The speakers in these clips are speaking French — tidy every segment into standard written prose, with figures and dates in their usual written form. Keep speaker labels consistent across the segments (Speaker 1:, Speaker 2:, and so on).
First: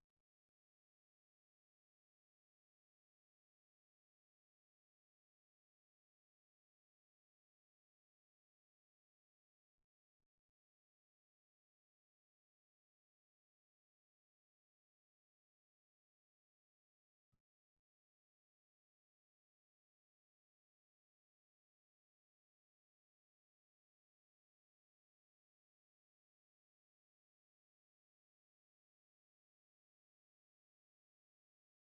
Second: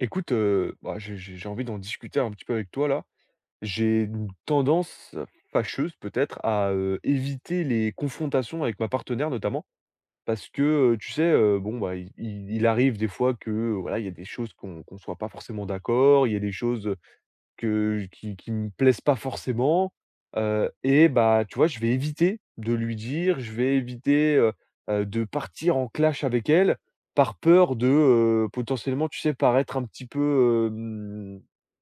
Speaker 1: Écoute, bah, j'ai envie d'en discuter un petit peu avec toi, là. J'ai une tendance fâcheuse, peut-être, à, éviter les confrontations avec ma partenaire, notamment, parce que, tu sais, bon, bah, il arrive des fois que, voilà, il y a des choses qu'on soit pas forcément d'accord, il y a des choses, que qui me plaisent pas forcément, et bah, tu vois, je vais éviter de lui dire, je vais éviter, de partir en clash avec elle par peur de, potentiellement, tu sais, paraître un petit peu,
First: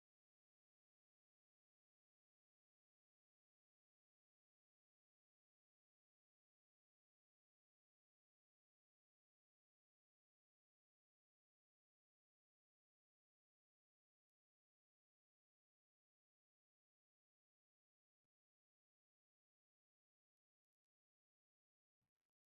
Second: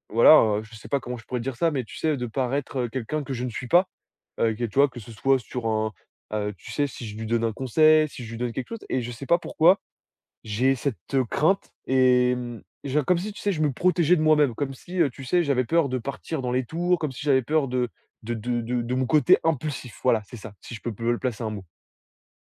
Speaker 1: voilà, je sais pas comment je pourrais dire ça, mais tu sais, de paraître, quelqu'un que je ne suis pas, que tu vois, que ce soit sur un, tu sais, si je lui donne un conseil, si je lui donne quelque chose et je sais pas pourquoi, j'ai cette, crainte et mmh, j'ai comme si, tu sais, je me protégeais de moi-même, comme si, tu sais, j'avais peur de partir dans les tours, comme si j'avais peur de de mon côté impulsif. Voilà, c'est ça, si je peux le placer un mot.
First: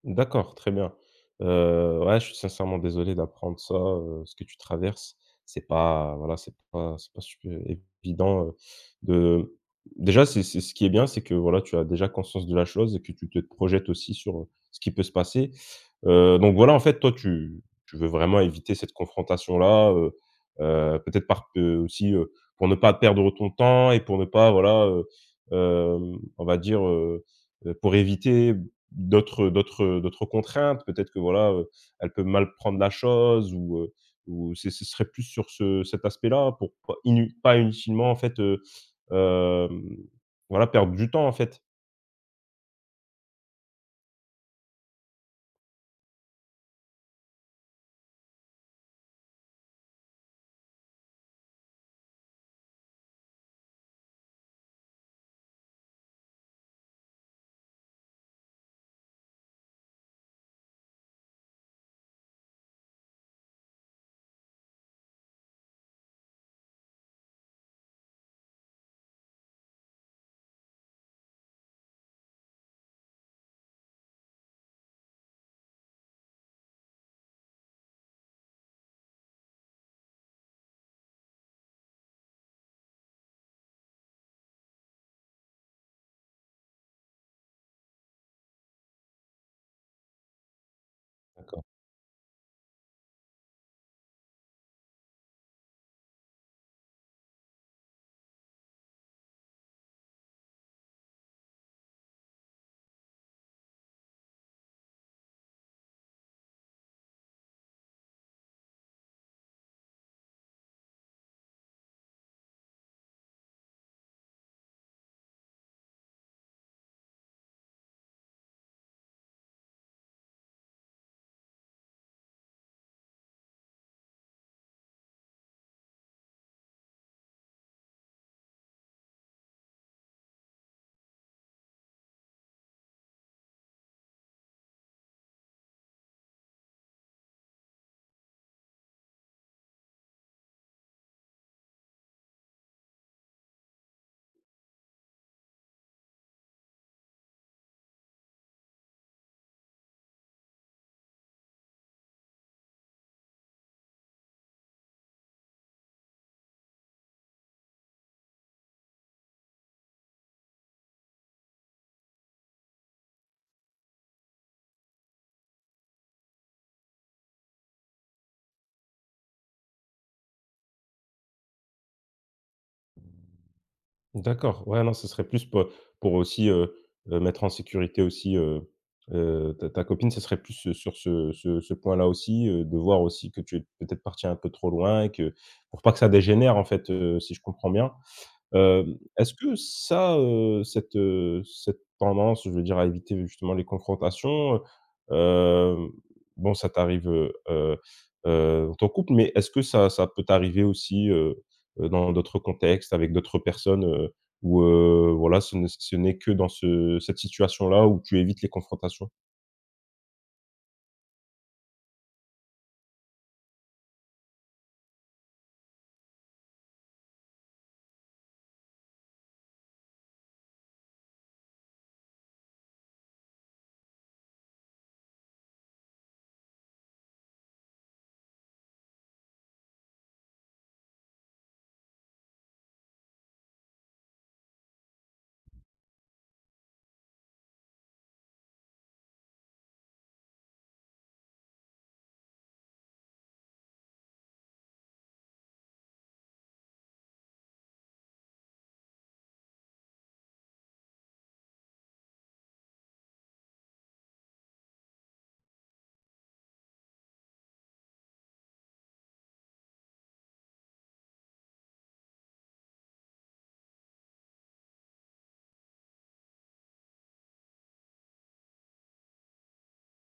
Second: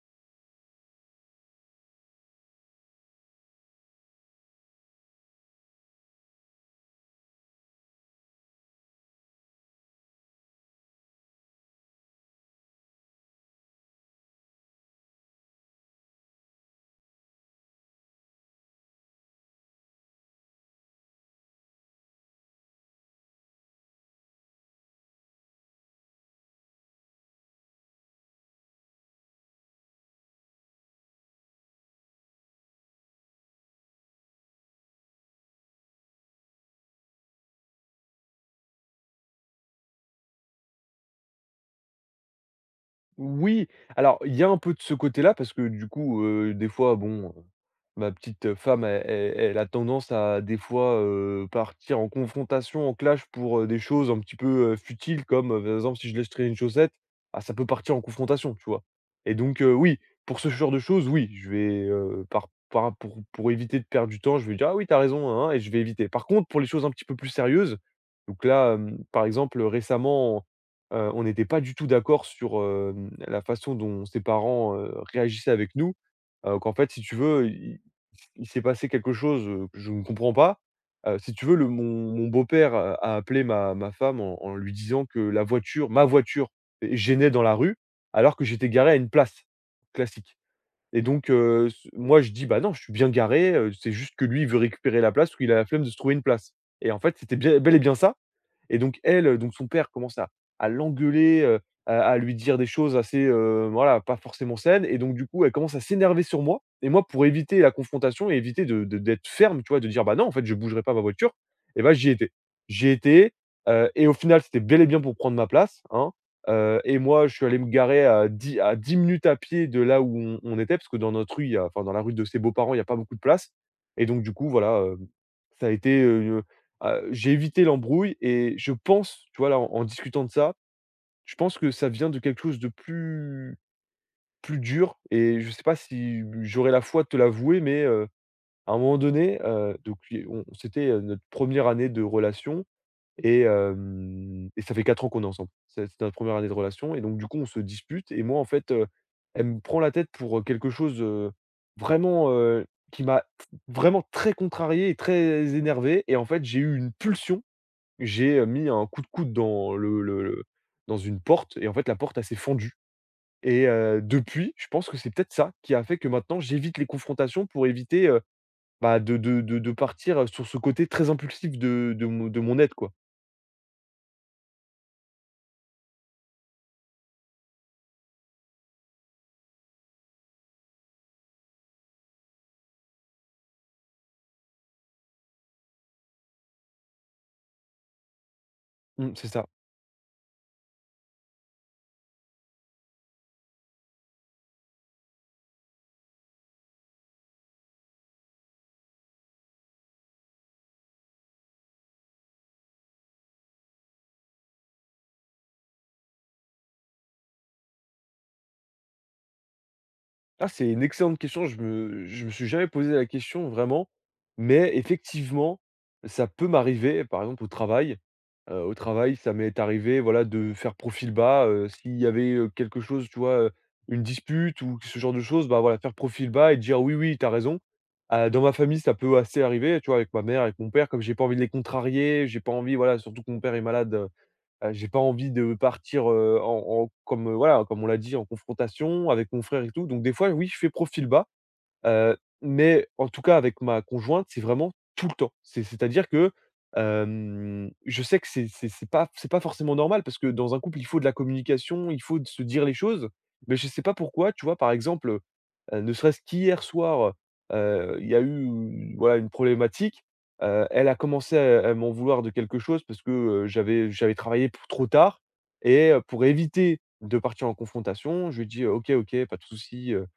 Speaker 2: D'accord, très bien. Ouais, je suis sincèrement désolé d'apprendre ça, ce que tu traverses. C'est pas super évident, de déjà, c'est ce qui est bien, c'est que, voilà, tu as déjà conscience de la chose et que tu te projettes aussi sur, ce qui peut se passer. Donc voilà, en fait, toi, tu veux vraiment éviter cette confrontation-là, peut-être par aussi, pour ne pas perdre ton temps et pour ne pas, voilà, on va dire, pour éviter d'autres contraintes, peut-être que voilà, elle peut mal prendre la chose ou, ou c'est ce serait plus sur ce cet aspect-là pour pas inu pas inutilement en fait, hem, voilà perdre du temps en fait.
Speaker 1: Oui, alors il y a un peu de ce côté-là parce que du coup, des fois, bon, ma petite femme, elle a tendance à des fois, partir en confrontation, en clash pour, des choses un petit peu, futiles comme, par exemple, si je laisse traîner une chaussette, ah ça peut partir en confrontation, tu vois? Et donc, oui, pour ce genre de choses, oui, je vais, par pour éviter de perdre du temps, je vais dire: «Ah oui, t'as raison, hein, hein» et je vais éviter. Par contre, pour les choses un petit peu plus sérieuses, donc là, par exemple, récemment. On n'était pas du tout d'accord sur, la façon dont ses parents, réagissaient avec nous. Qu'en fait, si tu veux, il s'est passé quelque chose, que je ne comprends pas. Si tu veux, le mon beau-père a appelé ma femme en lui disant que la voiture ma voiture gênait dans la rue, alors que j'étais garé à une place classique et donc
Speaker 2: D'accord.
Speaker 1: s moi, je dis: «Bah, non, je suis bien garé, c'est juste que lui, il veut récupérer la place ou il a la flemme de se trouver une place» et en fait, c'était bien bel et bien ça. Et donc elle, donc son père commence à l'engueuler, à lui dire des choses assez, voilà, pas forcément saines et donc du coup, elle commence à s'énerver sur moi et moi pour éviter la confrontation et éviter de d'être ferme, tu vois? De dire: «Bah non, en fait, je bougerai pas ma voiture» et bah, j'y étais. J'y étais, et au final, c'était bel et bien pour prendre ma place, hein, et moi, je suis allé me garer à 10 à 10 minutes à pied de là où on était parce que dans notre rue, il y a enfin dans la rue de ses beaux-parents, il y a pas beaucoup de place et donc du coup, voilà, ça a été, j'ai évité l'embrouille et je pense, tu vois, là, en discutant de ça, je pense que ça vient de quelque chose de plus plus dur et je sais pas si j'aurai la foi de te l'avouer, mais à un moment donné, donc i on c'était, notre première année de relation et hem et ça fait 4 ans qu'on est ensemble. C'était notre première année de relation et donc du coup, on se dispute et moi, en fait, elle me prend la tête pour, quelque chose, vraiment, qui m'a vraiment très contrarié et très énervé et en fait, j'ai eu une pulsion, j'ai, mis un coup de coude dans le dans une porte et en fait la porte elle s'est fendue et depuis, je pense que c'est peut-être ça qui a fait que maintenant j'évite les confrontations pour éviter, bah, de partir, sur ce côté très impulsif de mon de mon être quoi.
Speaker 2: D'accord, ouais, non, ce serait plus pour aussi, mettre en sécurité aussi, ta ta copine, ce serait plus, sur ce point-là aussi, de voir aussi que tu es peut-être parti un peu trop loin et que pour pas que ça dégénère en fait, si je comprends bien.
Speaker 1: Mmh, c'est
Speaker 2: Est-ce
Speaker 1: ça.
Speaker 2: que ça, cette, cette tendance, je veux dire, à éviter justement les confrontations, bon, ça t'arrive, dans ton couple, mais est-ce que ça ça peut t'arriver aussi, dans d'autres contextes, avec d'autres personnes, où, voilà, ce n'est que dans ce cette situation-là où tu évites les confrontations?
Speaker 1: Ah, c'est une excellente question. Je me suis jamais posé la question vraiment, mais effectivement, ça peut m'arriver, par exemple au travail. Au travail, ça m'est arrivé, voilà, de faire profil bas, s'il y avait, quelque chose, tu vois, une dispute ou ce genre de choses, bah, voilà, faire profil bas et dire: «Oui, oui, t'as raison». Dans ma famille, ça peut assez arriver, tu vois, avec ma mère, avec mon père, comme j'ai pas envie de les contrarier, j'ai pas envie, voilà, surtout que mon père est malade. J'ai pas envie de partir, en en comme, voilà, comme on l'a dit, en confrontation avec mon frère et tout. Donc des fois, oui, je fais profil bas. Mais en tout cas avec ma conjointe, c'est vraiment tout le temps. C'est c'est-à-dire que, je sais que c'est pas forcément normal parce que dans un couple, il faut de la communication, il faut de se dire les choses. Mais je sais pas pourquoi, tu vois? Par exemple, ne serait-ce qu'hier soir, il y a eu, voilà, une problématique. Elle a commencé à m'en vouloir de quelque chose parce que, j'avais travaillé p trop tard et pour éviter de partir en confrontation, je lui ai dit: «OK, OK, pas de souci, heu,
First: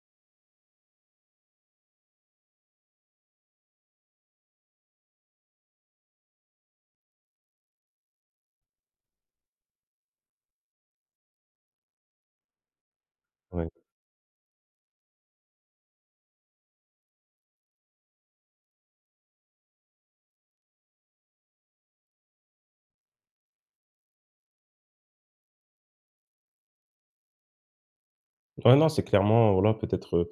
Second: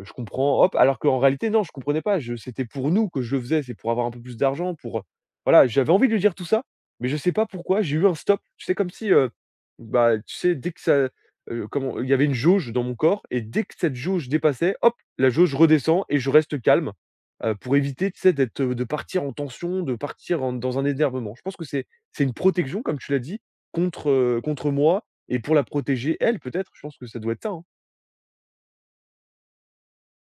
Speaker 1: je comprends, hop», alors qu'en réalité non, je comprenais pas, je c'était pour nous que je le faisais, c'est pour avoir un peu plus d'argent pour, voilà, j'avais envie de lui dire tout ça, mais je sais pas pourquoi, j'ai eu un stop. Tu sais comme si, bah, tu sais dès que ça, comment il y avait une jauge dans mon corps et dès
Speaker 2: Ouais.
Speaker 1: que cette jauge dépassait, hop, la jauge redescend et je reste calme, pour éviter, tu sais, d'être, de partir en tension, de partir en dans un énervement. Je pense que c'est une protection comme tu l'as dit contre, contre moi et pour la protéger elle peut-être, je pense que ça doit être ça, hein.
Speaker 2: Ouais, non, c'est clairement, voilà, peut-être,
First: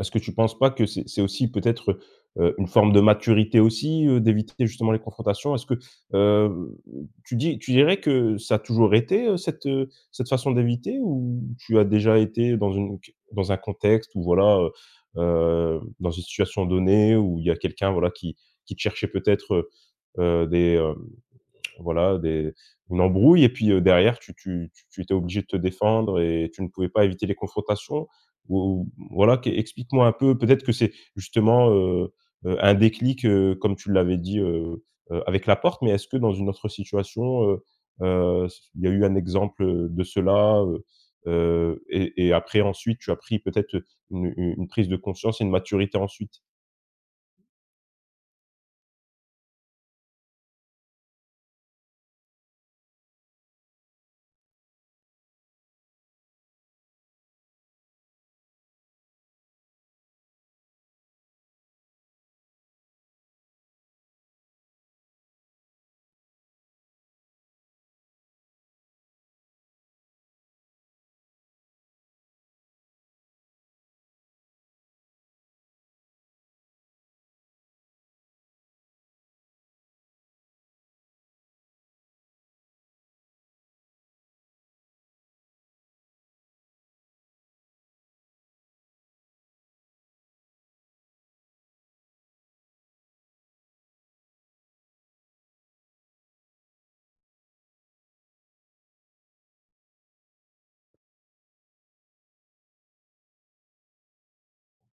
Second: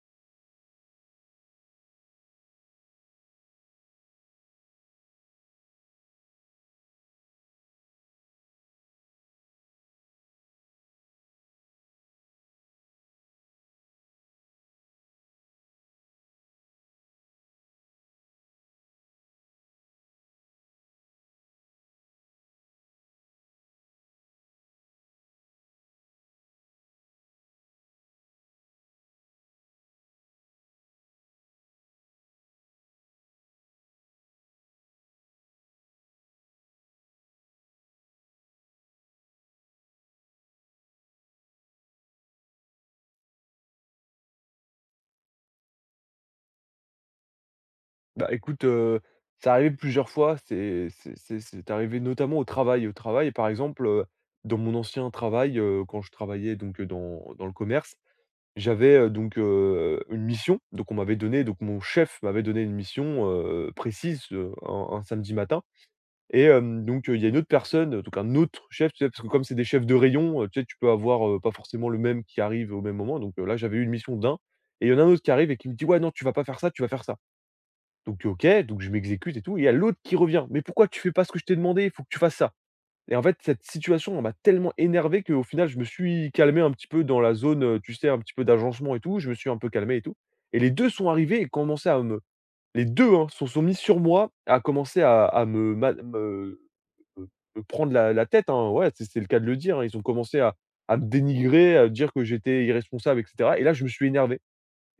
Speaker 2: est-ce que tu penses pas que c'est aussi peut-être, une forme de maturité aussi, d'éviter justement les confrontations? Est-ce que, heu, tu dirais que ça a toujours été, cette, cette façon d'éviter ou tu as déjà été dans une dans un contexte où voilà, dans une situation donnée où il y a quelqu'un voilà qui te cherchait peut-être, heu, des, voilà, des une embrouille et puis, derrière tu étais obligé de te défendre et tu ne pouvais pas éviter les confrontations ou voilà, qu'e explique-moi un peu, peut-être que c'est justement, un déclic, comme tu l'avais dit, avec la porte, mais est-ce que dans une autre situation, heu, il y a eu un exemple, de cela, et après ensuite tu as pris peut-être, une une prise de conscience et une maturité ensuite?
Speaker 1: Bah, écoute, c'est arrivé plusieurs fois, c'est arrivé notamment au travail. Au travail, par exemple, dans mon ancien travail, quand je travaillais donc, dans dans le commerce, j'avais, donc, une mission. Donc on m'avait donné donc mon chef m'avait donné une mission, précise, un samedi matin et donc, il y a une autre personne, donc un autre chef, tu sais? Parce que comme c'est des chefs de rayon, tu sais? Tu peux avoir, pas forcément le même qui arrive au même moment. Donc, là, j'avais eu une mission d'un et il y en a un autre qui arrive et qui me dit: «Ouais, non, tu vas pas faire ça, tu vas faire ça». Donc OK, donc je m'exécute et tout, et il y a l'autre qui revient: «Mais pourquoi tu fais pas ce que je t'ai demandé? Il faut que tu fasses ça». Et en fait, cette situation, elle m'a tellement énervé qu'au final, je me suis calmé un petit peu dans la zone, tu sais, un petit peu d'agencement et tout, je me suis un peu calmé et tout. Et les 2 sont arrivés et commençaient à me les deux, hein, se sont mis sur moi, à commencer à me ma me me me prendre la tête, hein, ouais, c'est le cas de le dire, hein. Ils ont commencé à me dénigrer, à dire que j'étais irresponsable et cetera et là, je me suis énervé.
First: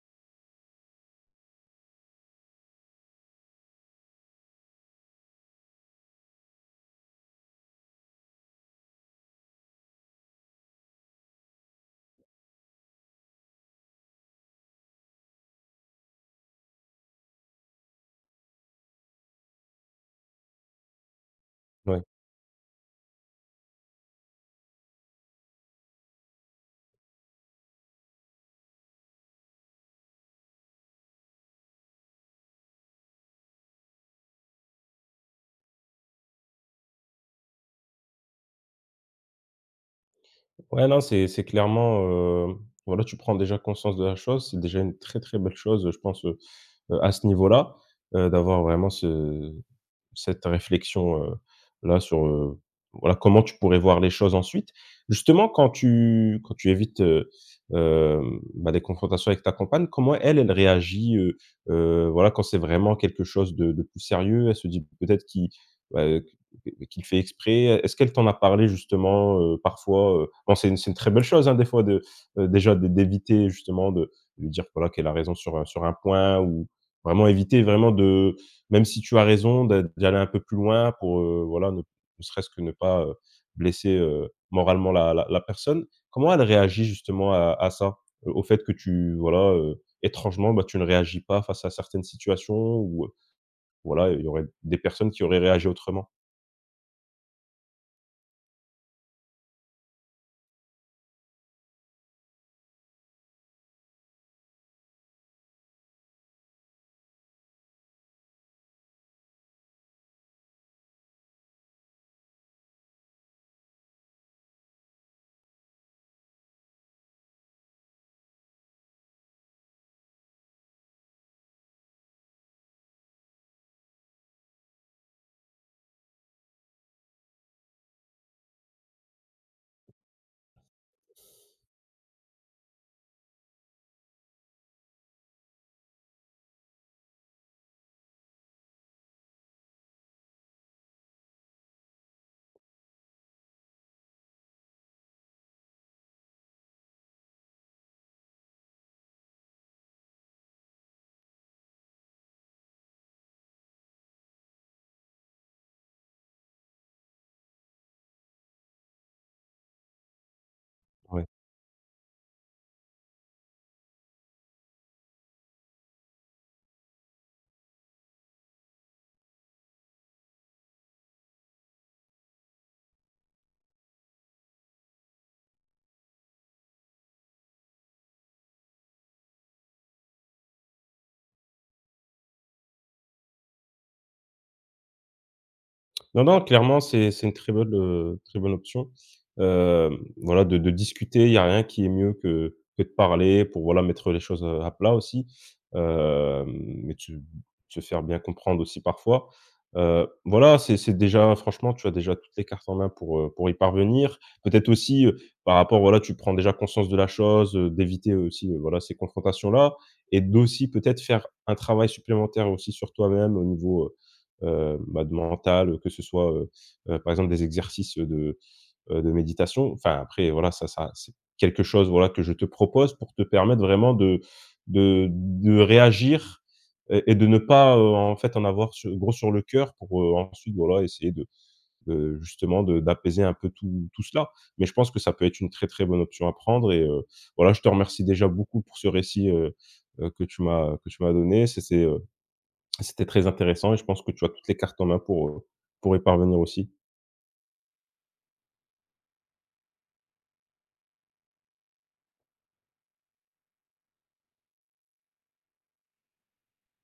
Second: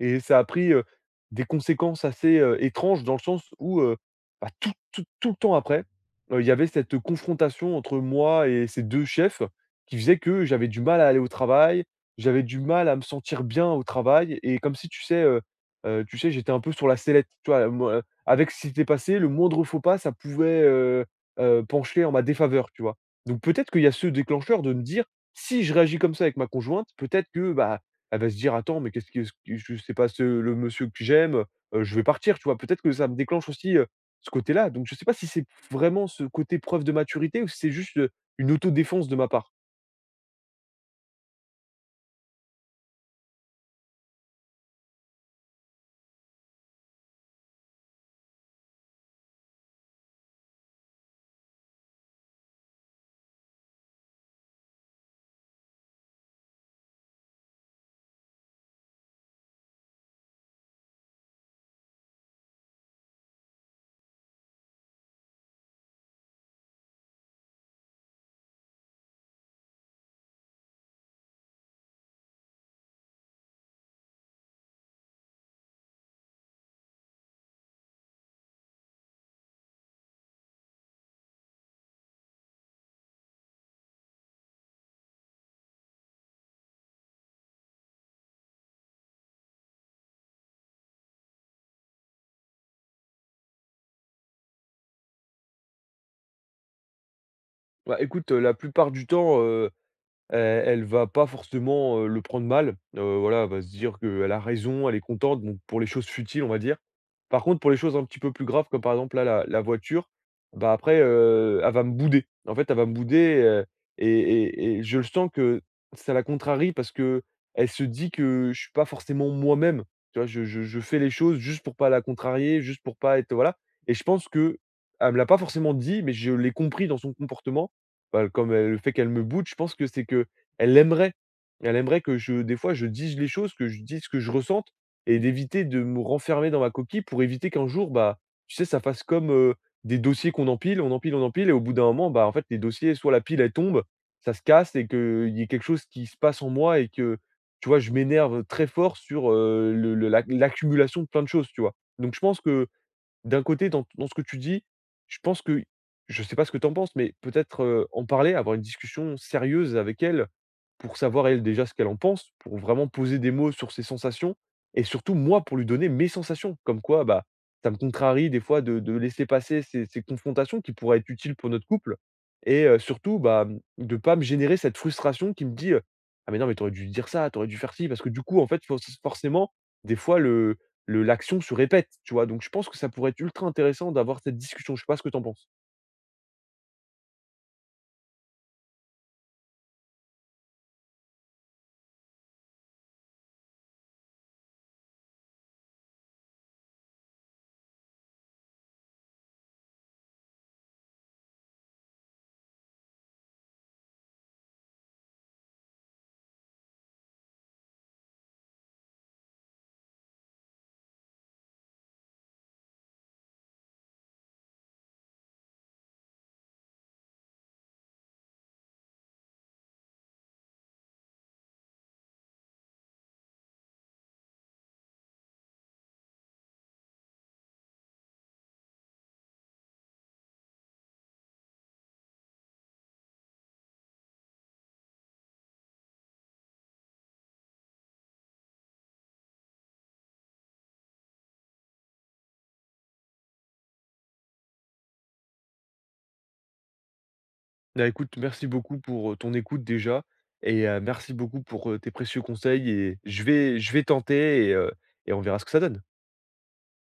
Speaker 1: Et ça a pris, des conséquences assez, étranges dans le sens où, bah, tout le temps après, il y avait cette confrontation entre moi et ces 2 chefs qui faisait que j'avais du mal à aller au travail, j'avais du mal à me sentir bien au travail et comme si tu sais, tu sais, j'étais un peu sur la sellette, tu vois? Moi, avec ce qui s'était passé, le moindre faux pas, ça pouvait,
Speaker 2: Ouais.
Speaker 1: pencher en ma défaveur, tu vois? Donc peut-être qu'il y a ce déclencheur de me dire: «Si je réagis comme ça avec ma conjointe, peut-être que, bah, elle va se dire: «Attends, mais qu'est-ce que ce que je sais pas ce le monsieur que j'aime, je vais partir», tu vois? Peut-être que ça me déclenche aussi, ce côté-là, donc je sais pas si c'est vraiment ce côté preuve de maturité ou si c'est juste, une autodéfense de ma part.
Speaker 2: Ouais, non, c'est clairement, voilà, tu prends déjà conscience de la chose. C'est déjà une très, très belle chose, je pense, à ce niveau-là, d'avoir vraiment ce cette réflexion, là sur, voilà, comment tu pourrais voir les choses ensuite. Justement, quand tu évites, bah, des confrontations avec ta compagne, comment elle, elle réagit, voilà, quand c'est vraiment quelque chose de plus sérieux? Elle se dit peut-être qui, bah, qu'il fait exprès? Est-ce qu'elle t'en a parlé justement, parfois, heu? Bon, c'est une très belle chose, hein, des fois de, déjà d'é d'éviter justement de lui dire, voilà, qu'elle a raison sur, sur un point ou vraiment éviter vraiment de même si tu as raison d'aller un peu plus loin pour, voilà, ne ne serait-ce que ne pas, blesser, moralement la personne. Comment elle réagit justement à ça? Au fait que tu voilà, étrangement, bah, tu ne réagis pas face à certaines situations ou, voilà, il y aurait des personnes qui auraient réagi autrement?
Speaker 1: Bah, écoute, la plupart du temps, elle va pas forcément, le prendre mal, voilà, elle va se dire qu'elle a raison, elle est contente, donc pour les choses futiles, on va dire. Par contre, pour les choses un petit peu plus graves, comme par exemple là, la voiture, bah, après, elle va me bouder. En fait, elle va me bouder, et je le sens que ça la contrarie parce que elle se dit que je suis pas forcément moi-même, tu vois? Je fais les choses juste pour pas la contrarier, juste pour pas être, voilà et je pense que elle me l'a pas forcément dit, mais je l'ai compris dans son comportement, bah, comme elle le fait qu'elle me boude, je pense que c'est que elle aimerait elle aimerait que je des fois, je dise les choses, que je dise ce que je ressente et d'éviter de me renfermer dans ma coquille pour éviter qu'un jour, bah, tu sais, ça fasse comme, des dossiers qu'on empile, on empile, on empile et au bout d'un moment, bah, en fait, les dossiers, soit la pile, elle tombe, ça se casse et qu'il y ait quelque chose qui se passe en moi et que, tu vois, je m'énerve très fort sur, le l'ac l'accumulation de plein de choses, tu vois? Donc je pense que d'un côté, dans dans ce que tu dis, je pense que je sais pas ce que tu en penses, mais peut-être, en parler, avoir une discussion sérieuse avec elle, pour
Speaker 2: Ouais.
Speaker 1: savoir elle déjà ce qu'elle en pense, pour vraiment poser des mots sur ses sensations et surtout moi pour lui donner mes sensations. Comme quoi, bah, ça me contrarie des fois de laisser passer ces confrontations qui pourraient être utiles pour notre couple et surtout, bah, mmh, de pas me générer cette frustration qui me dit, «Ah mais non, mais tu aurais dû dire ça, tu aurais dû faire ci». Parce que du coup, en fait, faut forcément, des fois le l'action se répète, tu vois? Donc je pense que ça pourrait être ultra intéressant d'avoir cette discussion. Je sais pas ce que tu en penses?
Speaker 2: Non, non, clairement, c'est une très bonne option. Voilà, de discuter, il y a rien qui est mieux que de parler pour, voilà, mettre les choses, à plat aussi. Et de se faire bien comprendre aussi parfois. Voilà, c'est déjà franchement, tu as déjà toutes les cartes en main pour y parvenir. Peut-être aussi, par rapport, voilà, tu prends déjà conscience de la chose, d'éviter aussi, voilà, ces confrontations-là et d'aussi peut-être faire un travail supplémentaire aussi sur toi-même au niveau, bah, de mental, que ce soit, par exemple des exercices, de méditation. Enfin après voilà, ça ça c'est quelque chose voilà que je te propose pour te permettre vraiment de de réagir et de ne pas, en fait, en avoir su gros sur le cœur pour, ensuite voilà essayer de justement de d'apaiser un peu tout tout cela. Mais je pense que ça peut être une très, très bonne option à prendre et voilà, je te remercie déjà beaucoup pour ce récit, que tu m'as donné. C'était c'était très intéressant et je pense que tu as toutes les cartes en main pour y parvenir aussi.
Speaker 1: Bah, écoute, merci beaucoup pour, ton écoute déjà et merci beaucoup pour, tes précieux conseils et je vais tenter et on verra ce que ça donne.